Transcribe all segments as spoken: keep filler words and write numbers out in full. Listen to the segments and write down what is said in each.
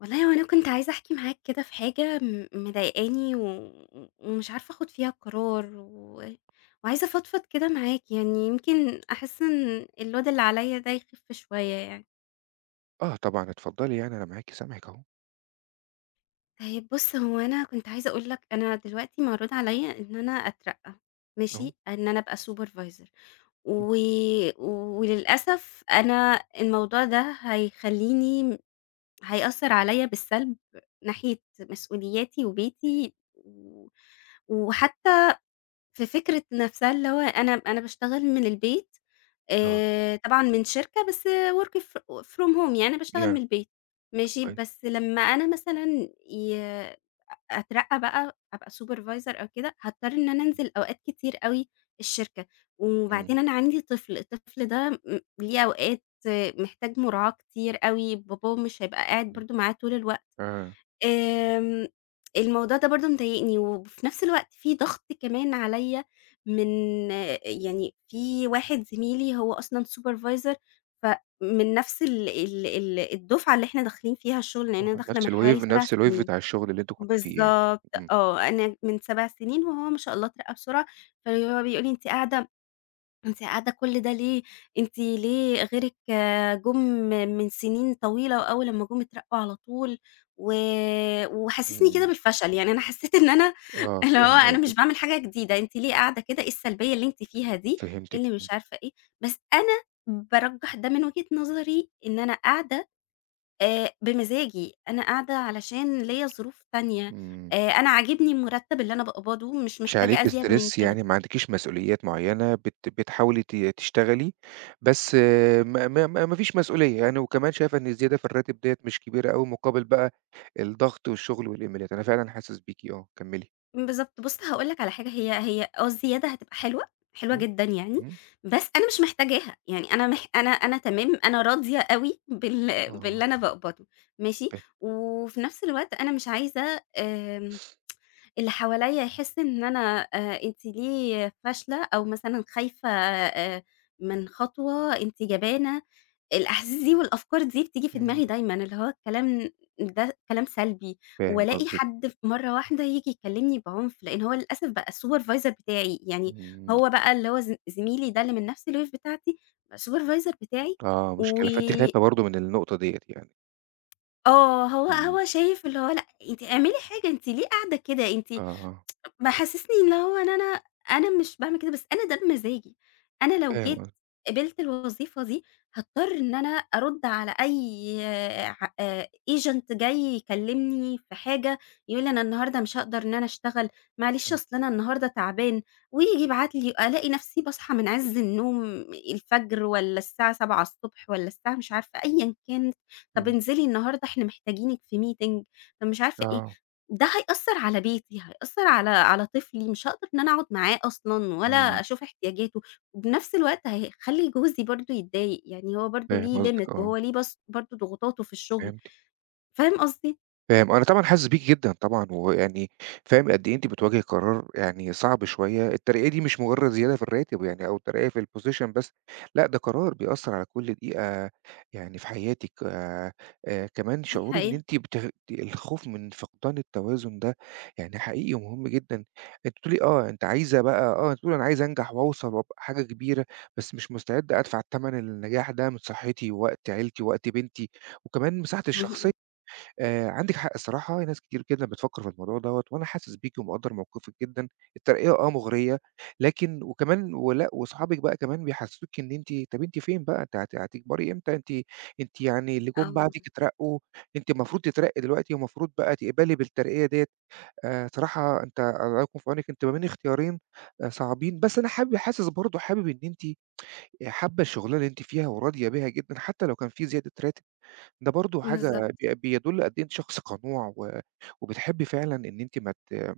والله هو أنا كنت عايزة أحكي معاك كده في حاجة م مضايقاني و ومش عارفة آخُد فيها قرار و وعايزة أفضفض كده معاك، يعني يمكن أحس إن الload اللي عليّا ده يخِف شوية يعني. آه طبعًا، اتفضّلي يعني أنا معاكِ سامعِك أهو، طيب بُص، هو أنا كنت عايزة أقول لك أنا دلوقتي معروض عليّا إن أنا أترقّى، أهو، ماشي، إن أنا أبقى supervisor. إمم، و وللأسف أنا الموضوع ده هيخلّيني، هيأثّر عليَّ بالسلب ناحية مسؤولياتي وبيتي و وحتى في فكرة نَفْسها اللي هو أنا أنا باشتغل من البيت، آه، آآ طبعًا من شركة. بس work ف from home، يعني باشتغل من يعني البيت، ماشي. كويس، بس لمّا أنا مثلًا ي أ أترقّى بقى، أبقى supervisor أو كده، هاضطر إن أنا أنزل أوقات كتير أوي الشركة. إمم، وبعدين أنا عندي طفل، الطفل ده م ليه أوقات محتاج مراعاة كتير أوي، باباه مش هيبقى قاعد إمم، برضه معاه طول الوقت. آه، آمم، الموضوع ده برضه مضايقني، وفي نفس الوقت في ضغط كمان عليّا من، يعني في واحد زميلي هو أصلًا supervisor، فمن نفس ال ال ال الدفعة اللي إحنا داخلين فيها الشغل، لإن أنا آه، داخلة نفس من حوالي الwave سبع نفس الwave سنين. بتاع الشغل اللي أنتِ كنتِ فيه يعني، بالضبط، إمم، آه، أنا من سبع سنين وهو ما شاء الله اترقى بسرعة، فهو بيقول لي: "أنتِ قاعدة أنتِ قاعدة كل ده ليه؟ أنتِ ليه غيرِك، آه، جُم من سنين طويلة وأول لمّا جُم اترقّوا على طول". و وحسّسني كده إمم، بالفشل، يعني أنا حسّيت إن أنا آه اللي هو فاهم أنا قصدِك، مش باعمل حاجة جديدة، أنتِ ليه قاعدة كده، إيه السلبية اللي أنتِ فيها دي، إيه فهمتِك، اللي إمم، مش عارفة إيه. بس أنا بارجّح ده من وجهة نظري، إن أنا قاعدة آآ بمزاجي، أنا قاعدة علشان ليّا ظروف تانية، إمم، آآ أنا عاجبني المرتّب اللي أنا باقبضه، مش مش عليكِ محتاجة أزيد من stress كده. يعني ما عندكيش مسؤوليات معيّنة بت بتحاولي ت تشتغلي، بس ما ما ما ما فيش مسؤولية يعني، وكمان شايفة إن الزيادة في الراتب ديّة مش كبيرة أوي مقابل بقى الضغط والشغل والإيميلات، أنا فعلًا حاسس بيكِ، آه، كمّلي، بالضبط. بُص هاقول لك على حاجة، هي هي آه الزيادة هتبقى حلوة، حلوة إمم، جدًا يعني، إمم، بس أنا مش محتاجاها، يعني أنا مح أنا أنا تمام، أنا راضية أوي بال آه، باللي أنا باقبضه، ماشي. فاهم، وفي نفس الوقت أنا مش عايزة آمم، اللي حواليّا يحس إن أنا، آآ، أنتِ ليه فاشلة، أو مثلًا خايفة، آآ، من خطوة، أنتِ جبانة. الأحاسيس دي والأفكار دي بتيجي في إمم. دماغي دايمًا، اللي هو الكلام ده كلام سلبي. فاهم وألاقي قصدِك، حد، ف مرّة واحدة ييجي يكلمني بعنف، لإن هو للأسف بقى الsupervisor بتاعي، يعني إمم، هو بقى اللي هو، ز زميلي ده اللي من نفس الwave بتاعتي، بقى supervisor بتاعي. آه و مشكلة، فأنتِ خايفة برضه من النقطة ديّة يعني، آه، هو إمم، هو شايف اللي هو: "لأ، أنتِ اعملي حاجة، أنتِ ليه قاعدة كده؟" أنتِ آه، آه، محسسني اللي هو إن أنا أنا مش باعمل كده، بس أنا ده بمزاجي. أنا لو فاهم جيت قصدِك، قبلت الوظيفة دي، هاضطر إن أنا أرُدّ على أي، ع آآ agent جاي يكلمني في حاجة، يقول لي: "أنا النهارده مش هاقدر إن أنا أشتغل، معلش إمم، أصل أنا النهارده تعبان". وييجي يبعت لي، ألاقي نفسي باصحى من عز النوم، الفجر والّا الساعة سبعة والّا الساعة مش عارفة أيًا كانت: "طب إمم، انزلي النهارده، إحنا محتاجينِك في meeting، طب مش عارفة إيه". آه، ده هيأثّر على بيتي، هيأثّر على على طفلي، مش هاقدر إن أنا أقعد معاه أصلًا ولا إمم، أشوف احتياجاته. وبنفْس الوقت هيخلّي جوزي برضه يتضايق، يعني هو برضه فاهم ليه قصدِك limit، آه، وهو ليه بس برضه ضغوطاته في الشغل. فهمتِك. فاهم قصدي؟ فاهم، أنا طبعًا حاسس بيكِ جدًا طبعًا، ويعني فاهم قد إيه أنتِ بتواجهي قرار يعني صعب شوية، الترقية دي مش مجرد زيادة في الراتب يعني أو ترقية في الposition بس، لأ ده قرار بيأثّر على كل دقيقة يعني في حياتِك، آآ، آآ، كمان دي شعور إن حقيقة. أنتِ بت الخوف من فقدان التوازن ده يعني حقيقي ومهم جدًا، أنتِ بتقولي آه، أنتِ عايزة بقى آه، أنتِ بتقولي أنا عايزة أنجح وأوصل وأبقى حاجة كبيرة، بس مش مستعدة أدفع تمن النجاح ده من صحتي ووقت عيلتي ووقت بنتي، وكمان مساحتي الشخصية. اهم. آآ عندِك حق الصراحة، ناس كتير جدًا بتفكّر في الموضوع دوّة، وأنا حاسس بيكِ ومقدّر موقفِك جدًا، الترقية آه مغرية، لكن وكمان ولأ وصحابِك بقى كمان بيحسّسوكِ إن أنتِ طَب أنتِ فين بقى، أنتِ هت هتكبري إمتى، أنتِ أنتِ يعني اللي جُم آه، بعدِك اترقّوا، أنتِ المفروض تترقّي دلوقتي والمفروض بقى تقبلي بالترقية ديّة، آآ صراحة أنت الله يكون في عونِك، أنتِ ما بين اختيارين آآ صعبين، بس أنا حابب حاسس برضه حابب إن أنتِ حابة الشغلانة اللي أنتِ فيها وراضية بيها جدًا، حتى لو كان في زيادة راتب. ده برضه حاجة بالضبط، بي بيدُل قد إيه أنتِ شخص قنوع و وبتحبّي فعلًا إن أنتِ ما ت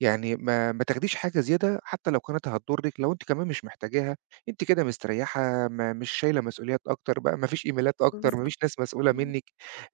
يعني ما ما تاخديش حاجة زيادة حتى لو كانت هتضُرِّك، لو أنتِ كمان مش محتاجاها، أنتِ كده مستريّحة، ما مش شايلة مسؤوليات أكتر بقى، ما فيش إيميلات أكتر، ما بالضبط. فيش ناس مسؤولة إمم، منِّك،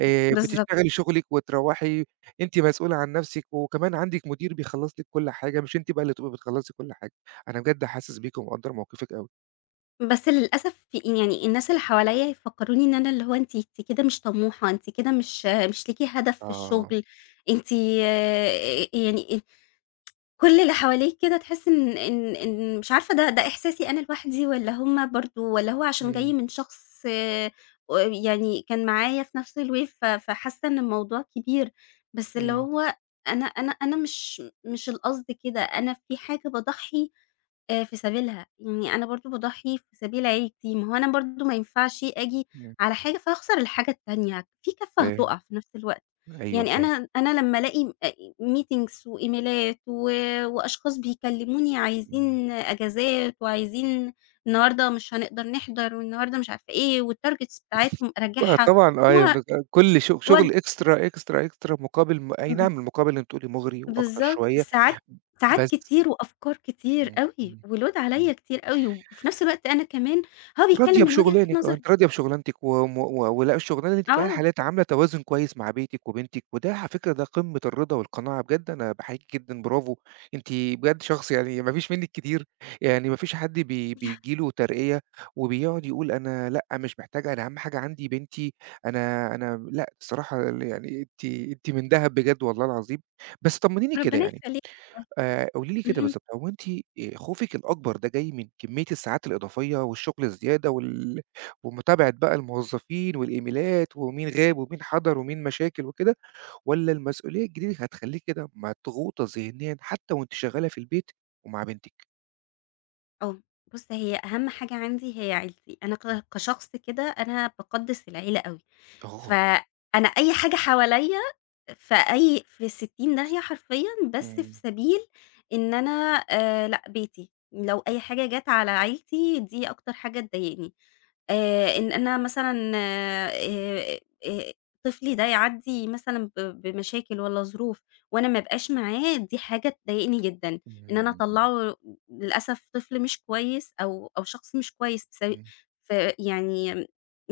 آآ بالضبط. بتشتغلي شُغلِك وتروّحي، أنتِ مسؤولة عن نَفْسِك وكمان عندِك مدير بيخلّص لِك كل حاجة، مش أنتِ بقى اللي تبقي بتخلّصي كل حاجة. أنا بجد حاسس بيكِ ومقدّر موقفِك أوي. بس للأسف في، يعني الناس اللي حواليّا يفكّروني إن أنا، اللي هو: أنتِ أنتِ كده مش طموحة، أنتِ كده مش مش ليكِ هدف في آه. الشغل، أنتِ، آه، يعني". كل اللي حواليك كده، تحسّي إن إن إن مش عارفة ده ده إحساسي أنا لوحدي والّا هُم برضه، والّا هو عشان جاي إمم، من شخص، آآ، يعني كان معايا في نفْس الwave، ف فحاسّة إن الموضوع كبير. بس اللي إمم، هو، أنا أنا أنا مش مش القصد كده، أنا في حاجة باضحّي، آآ، في سبيلها، يعني أنا برضه باضحّي في سبيل عيلتي، ما هو أنا برضه ما ينفعش آجي إمم، على حاجة فاخسر الحاجة التانية، في كَفّة فاهم، هتُقع في نفْس الوقت. أيوه يعني فاهم، أنا أنا لمّا ألاقي أ meetings وإيميلات و وأشخاص بيكلموني إمم. عايزين أجازات، وعايزين النهارده مش هنقدر نحضر، والنهارده مش عارفة إيه، والtargets بتاعتهم آه أراجعها، طبعًا آه، و يعني كل ش وأج شغل إكسترا، إكسترا، إكسترا مقابل م أي ب نعم المقابل اللي أنتِ بتقولي مُغري وأكتر بالضبط، شوية، ساعات ساعات بس كتير، وأفكار كتير إمم، أوي، إمم، وload إمم. عليّا كتير أوي. وفي نفس الوقت أنا كمان، هو بيتكلم راضية من وجهة بشُغلانِك آه، نظري، أنتِ راضية بشُغلانتِك وم و ولا الشُغلانة اللي أنتِ فيها آه. الحالية عاملة توازن كويس مع بيتِك وبنتِك، وده على فكرة ده قمة الرضا والقناعة بجد أنا باحييكِ جدًا برافو، أنتِ بجد شخص يعني ما فيش منِّك كتير، يعني ما فيش حد بي بييجي له ترقية وبيقعد يقول أنا لأ مش محتاج أنا أهم حاجة عندي بنتي، أنا أنا لأ الصراحة ال يعني أنتِ أنتِ من دهب بجد والله العظيم، بس طمنيني كده ربنا يعني يخلّيك، والله. آآ قولي لي كده اهم. بالضبط، هو أنتِ آآ خوفِك الأكبر ده جاي من كمية الساعات الإضافية والشغل الزيادة وال ومتابعة بقى الموظفين والإيميلات ومين غاب ومين حضر ومين مشاكل وكده، والّا المسؤولية الجديدة هتخلّيكِ كده مضغوطة ذهنيًا حتى وأنتِ شغالة في البيت ومع بنتِك؟ آه. بُص، هي أهم حاجة عندي هي عيلتي، أنا ك كشخص كده، أنا باقدّس العيلة أوي. آه. فأنا أي حاجة حواليّا في أي في ستين داهية حرفيًا، بس في إمم. سبيل إن أنا، آآ لأ، بيتي. لو أي حاجة جات على عيلتي، دي أكتر حاجة تضايقني، آآ إن أنا مثلًا، آآ آآ طفلي ده يعدّي مثلًا ب بمشاكل والّا ظروف، وأنا ما ابقاش معاه، دي حاجة تضايقني جدًا. إن أنا إمم، إمم، أطلّعه للأسف طفل مش كويس، أو أو شخص مش كويس، بسب إمم. فيعني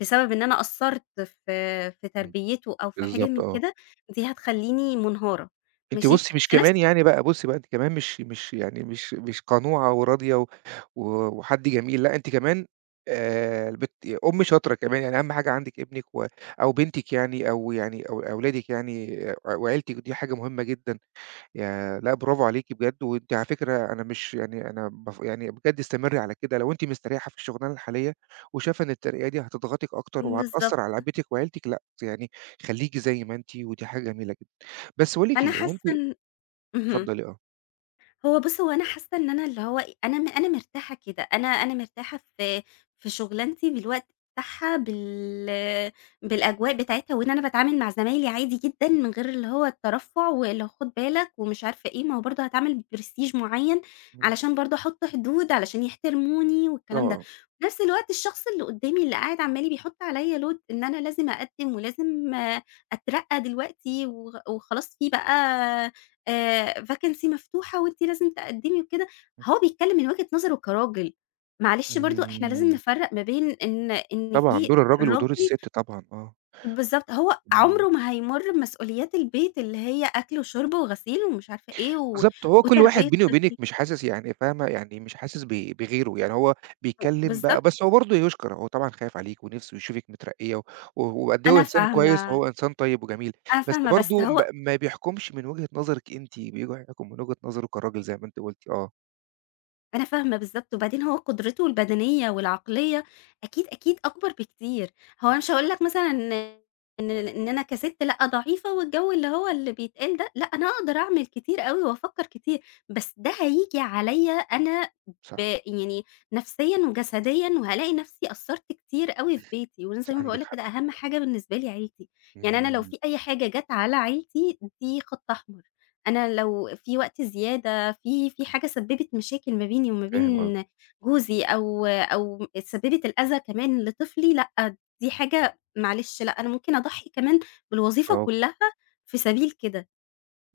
بسبب إن أنا قصّرت في في تربيته، أو في حاجة بالضبط من آه. كده، دي هتخلّيني منهارة. أنتِ ماشي. بُصّي مش في نفس كمان يعني بقى، بُصّي بقى أنتِ كمان مش مش يعني مش مش قنوعة وراضية و و وحد جميل، لأ أنتِ كمان آآ بت أُم شاطرة كمان، يعني أهم حاجة عندِك ابنِك و أو بنتِك يعني أو يعني أو أولادِك يعني وعيلتِك، ودي حاجة مهمة جدًا. يا لأ برافو عليكِ بجد، وأنتِ على فكرة أنا مش يعني أنا باف يعني بجد استمري على كده، لو أنتِ مستريحة في الشغلانة الحالية وشايفة إن الترقية دي هتضغطِك أكتر بالضبط. وهتأثّر على بيتِك وعيلتِك، لأ يعني خلّيكِ زي ما أنتِ، ودي حاجة جميلة جدًا. بس باقول لِك أنا إيه، هو أنتِ حاسة إن، اهم. اتفضّلي آه. هو بُص، هو أنا حاسة إن أنا اللي هو إيه، أنا م أنا مرتاحة كده، أنا أنا مرتاحة في في شُغلانتي بالوقت بتاعها، بال بالأجواء بتاعتها، وإن أنا باتعامل مع زمايلي عادي جدًا، إمم، من غير اللي هو الترفُّع واللي هو خُد بالك ومش عارفة إيه. ما هو برضه هاتعامل بprestige معيّن، إمم. علشان برضه أحُط حدود علشان يحترموني آه، والكلام ده. آه. في نفس الوقت الشخص اللي قُدّامي اللي قاعد عَمّال بيحُط عليّا load إن أنا لازم أقدِّم ولازم، آه، أترقّى دلوقتي، وغ وخلاص في بقى آآ vacancy مفتوحة، وأنتِ لازم تقدّمي وكده. هو بيتكلّم من وجهة نظره كراجل، معلش برضه إحنا لازم إمم. نفرّق ما بين إن إن طبعًا في دور الرجل ودور راجل. الست طبعًا آه. بالضبط، هو إمم. عمره ما هيمُر بمسؤوليات البيت، اللي هي أكْل وشُرْب وغسيل ومش عارفة إيه و بالضبط، هو كل وتربية واحد بيني وبينِك طفل. مش حاسس يعني فاهمة، يعني مش حاسس ب بغيره، يعني هو و بيتكلّم بقى بالضبط. بس هو برضه يُشكر، هو طبعًا خايف عليكِ ونِفْسه يشوفِك مترقّية و وقد إيه هو أنا إنسان كويس فاهمة، وهو إنسان طيب وجميل، أنا بس فاهمة، بس برضه ب هو ما بيحكمش من وجهة نظرِك أنتِ، بيحكم من وجهة نظره كراجل زي ما أنتِ قُلتِ آه، أنا فاهمة بالضبط. وبعدين هو قدرته البدنية والعقلية أكيد، أكيد أكبر بكتير. هو إمم. أنا مش هاقول لك مثلًا إن إن إن أنا كسِت، لأ، ضعيفة والجو اللي هو اللي بيتقال ده. لأ، أنا أقدر أعمل كتير أوي، وأفكّر كتير، بس ده هييجي عليَّ أنا، ب صح، يعني نفسيًا وجسديًا، وهالاقي نفسي قصّرت كتير أوي في بيتي. وأنا صح زي ما باقول عندِك لك حق. كده، أهم حاجة بالنسبة لي عيلتي، يعني أنا لو إمم. في أي حاجة جات على عيلتي، دي خط أحمر. أنا لو في وقت زيادة، في في حاجة سبّبت مشاكل ما بيني وما فاهم قصدِك، بين جوزي، أو أو سبّبت الأذى كمان لطفلي، لأ، دي حاجة معلش، لأ. أنا ممكن أضحّي كمان بالوظيفة برافو. كُلّها في سبيل كده.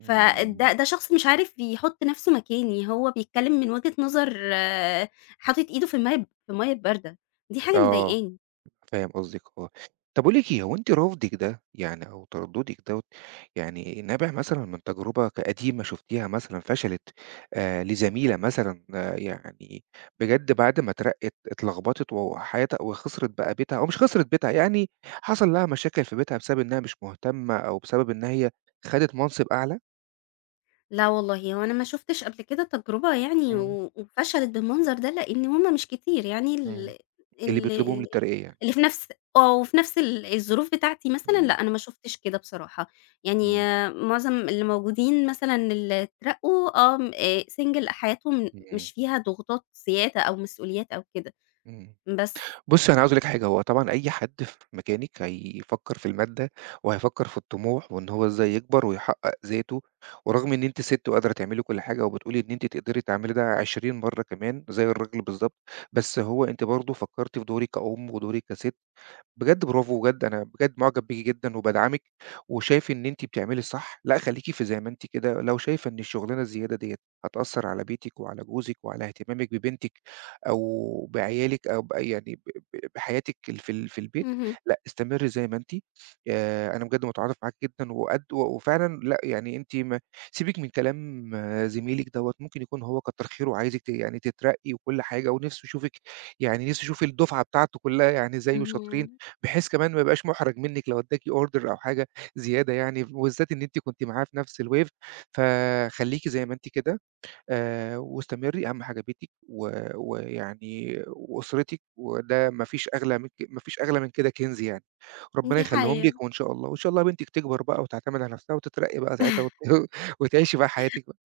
إمم. ده شخص مش عارف يحُط نَفْسه مكاني، هو بيتكلّم من وجهة نظر، آه، حاطط إيده في المَيّة في المَيّة الباردة، دي حاجة آه. مضايقاني. فاهم قصدِك آه. طب باقول لِك إيه، هو أنتِ رفضِك ده يعني أو تردُّدِك دوّة يعني نابع مثلًا من تجربة ك قديمة شُفتيها مثلًا فشلت آآ لزميلة مثلًا آه يعني بجد بعد ما اترقِّت اتلخبطت وحياتها وخسرت بقى بيتها أو مش خسرت بيتها، يعني حصل لها مشاكل في بيتها بسبب إنها مش مهتمة أو بسبب إن هي خدت منصب أعلى لا والله، هو أنا ما شُفتش قبل كده تجربة يعني إمم، و وفشلت بالمنظر ده، لإن هم مش كتير، يعني ال إمم. اللي ال بيطلبوهم ال للترقية يعني. اللي في نفس، آه، وفي نفس ال الظروف بتاعتي، مثلًا إمم، لأ، أنا ما شُفتش كده بصراحة. يعني إمم، آه، معظم اللي موجودين مثلًا اللي اترقّوا، آه، م آآ single، حياتهم إمم، مش فيها ضغوطات زيادة أو مسؤوليات أو كده، إمم. بس. بُصّي، أنا عاوز أقول لِك حاجة، هو طبعًا أي حد في مكانِك هيفكّر في المادة وهيفكّر في الطموح وإن هو إزاي يكبر ويحقّق ذاته، ورغم إن أنتِ سِت وقادرة تعملي كل حاجة وبتقولي إن أنتِ تقدري تعملي ده عشرين مرّة كمان زي الراجل بالضبط، بس هو أنتِ برضه فكّرتِ في دورِك كأُم ودورِك كسِت بجد برافو، بجد أنا بجد معجب بيكِ جدًا وبادعمِك، وشايف إن أنتِ بتعملي الصح، لأ خليكِ في زي ما أنتِ كده، لو شايفة إن الشغلانة الزيادة ديّة هتأثّر على بيتِك وعلى جوزِك وعلى اهتمامِك ببنتِك أو بعيالِك أو ب يعني ب ب بحياتِك ال في ال في البيت، اهم، لأ استمري زي ما أنتِ، آآ أنا بجد متعاطف معاكِ جدًا وقد و وفعلًا لأ يعني أنتِ ما سيبِك من كلام آه، زميلِك دوّة، ممكن يكون هو كتّر خيره وعايزِك ت يعني تترقّي وكل حاجة ونِفْسه يشوفِك يعني نِفْسه يشوف الدُفعة بتاعته كلّها يعني زيه شاطرين. اهم، بحيث كمان ما يبقاش مُحرَج منِّك لو ادّاكِ order أو حاجة زيادة يعني، وبالذات إن أنتِ كنتِ معاه في نفس الwave فخلّيكِ زي ما أنتِ كده آآ، واستمري أهم حاجة بيتِك و ويعني وأسرتِك، وده ما فيش أغلى من ك ما فيش أغلى من كده كنز يعني، ربنا دي يخلّيهم لِك حقيقة. وإن شاء الله، وإن شاء الله بنتِك تكبر بقى وتعتمد على نفسها وتترقّي بقى ساعتها وت وتعيشي بقى حياتِك بقى،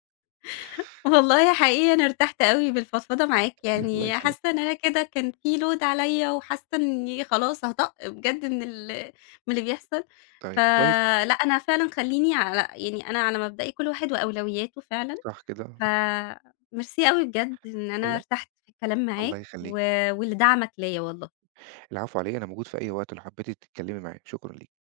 والله، حقيقي أنا ارتحت أوي بالفضفضة معاك، الله يعني يخلّيكِ، حاسة إن أنا كده كان في load عليَّ، وحاسة إني خلاص هاطق بجد من ال من اللي بيحصل. طيب كويس، فلأ، أنا فعلًا خلّيني على، يعني أنا على مبدئي، كل واحد وأولوياته فعلًا. صح كده، فميرسي أوي بجد إن أنا لأ، ارتحت في الكلام الله معاك، و يخلّيكِ، ولدعمك ليّا والله. العفو على إيه، أنا موجود في أي وقت لو حبّيتِ تتكلّمي معايا، شكرًا ليكِ.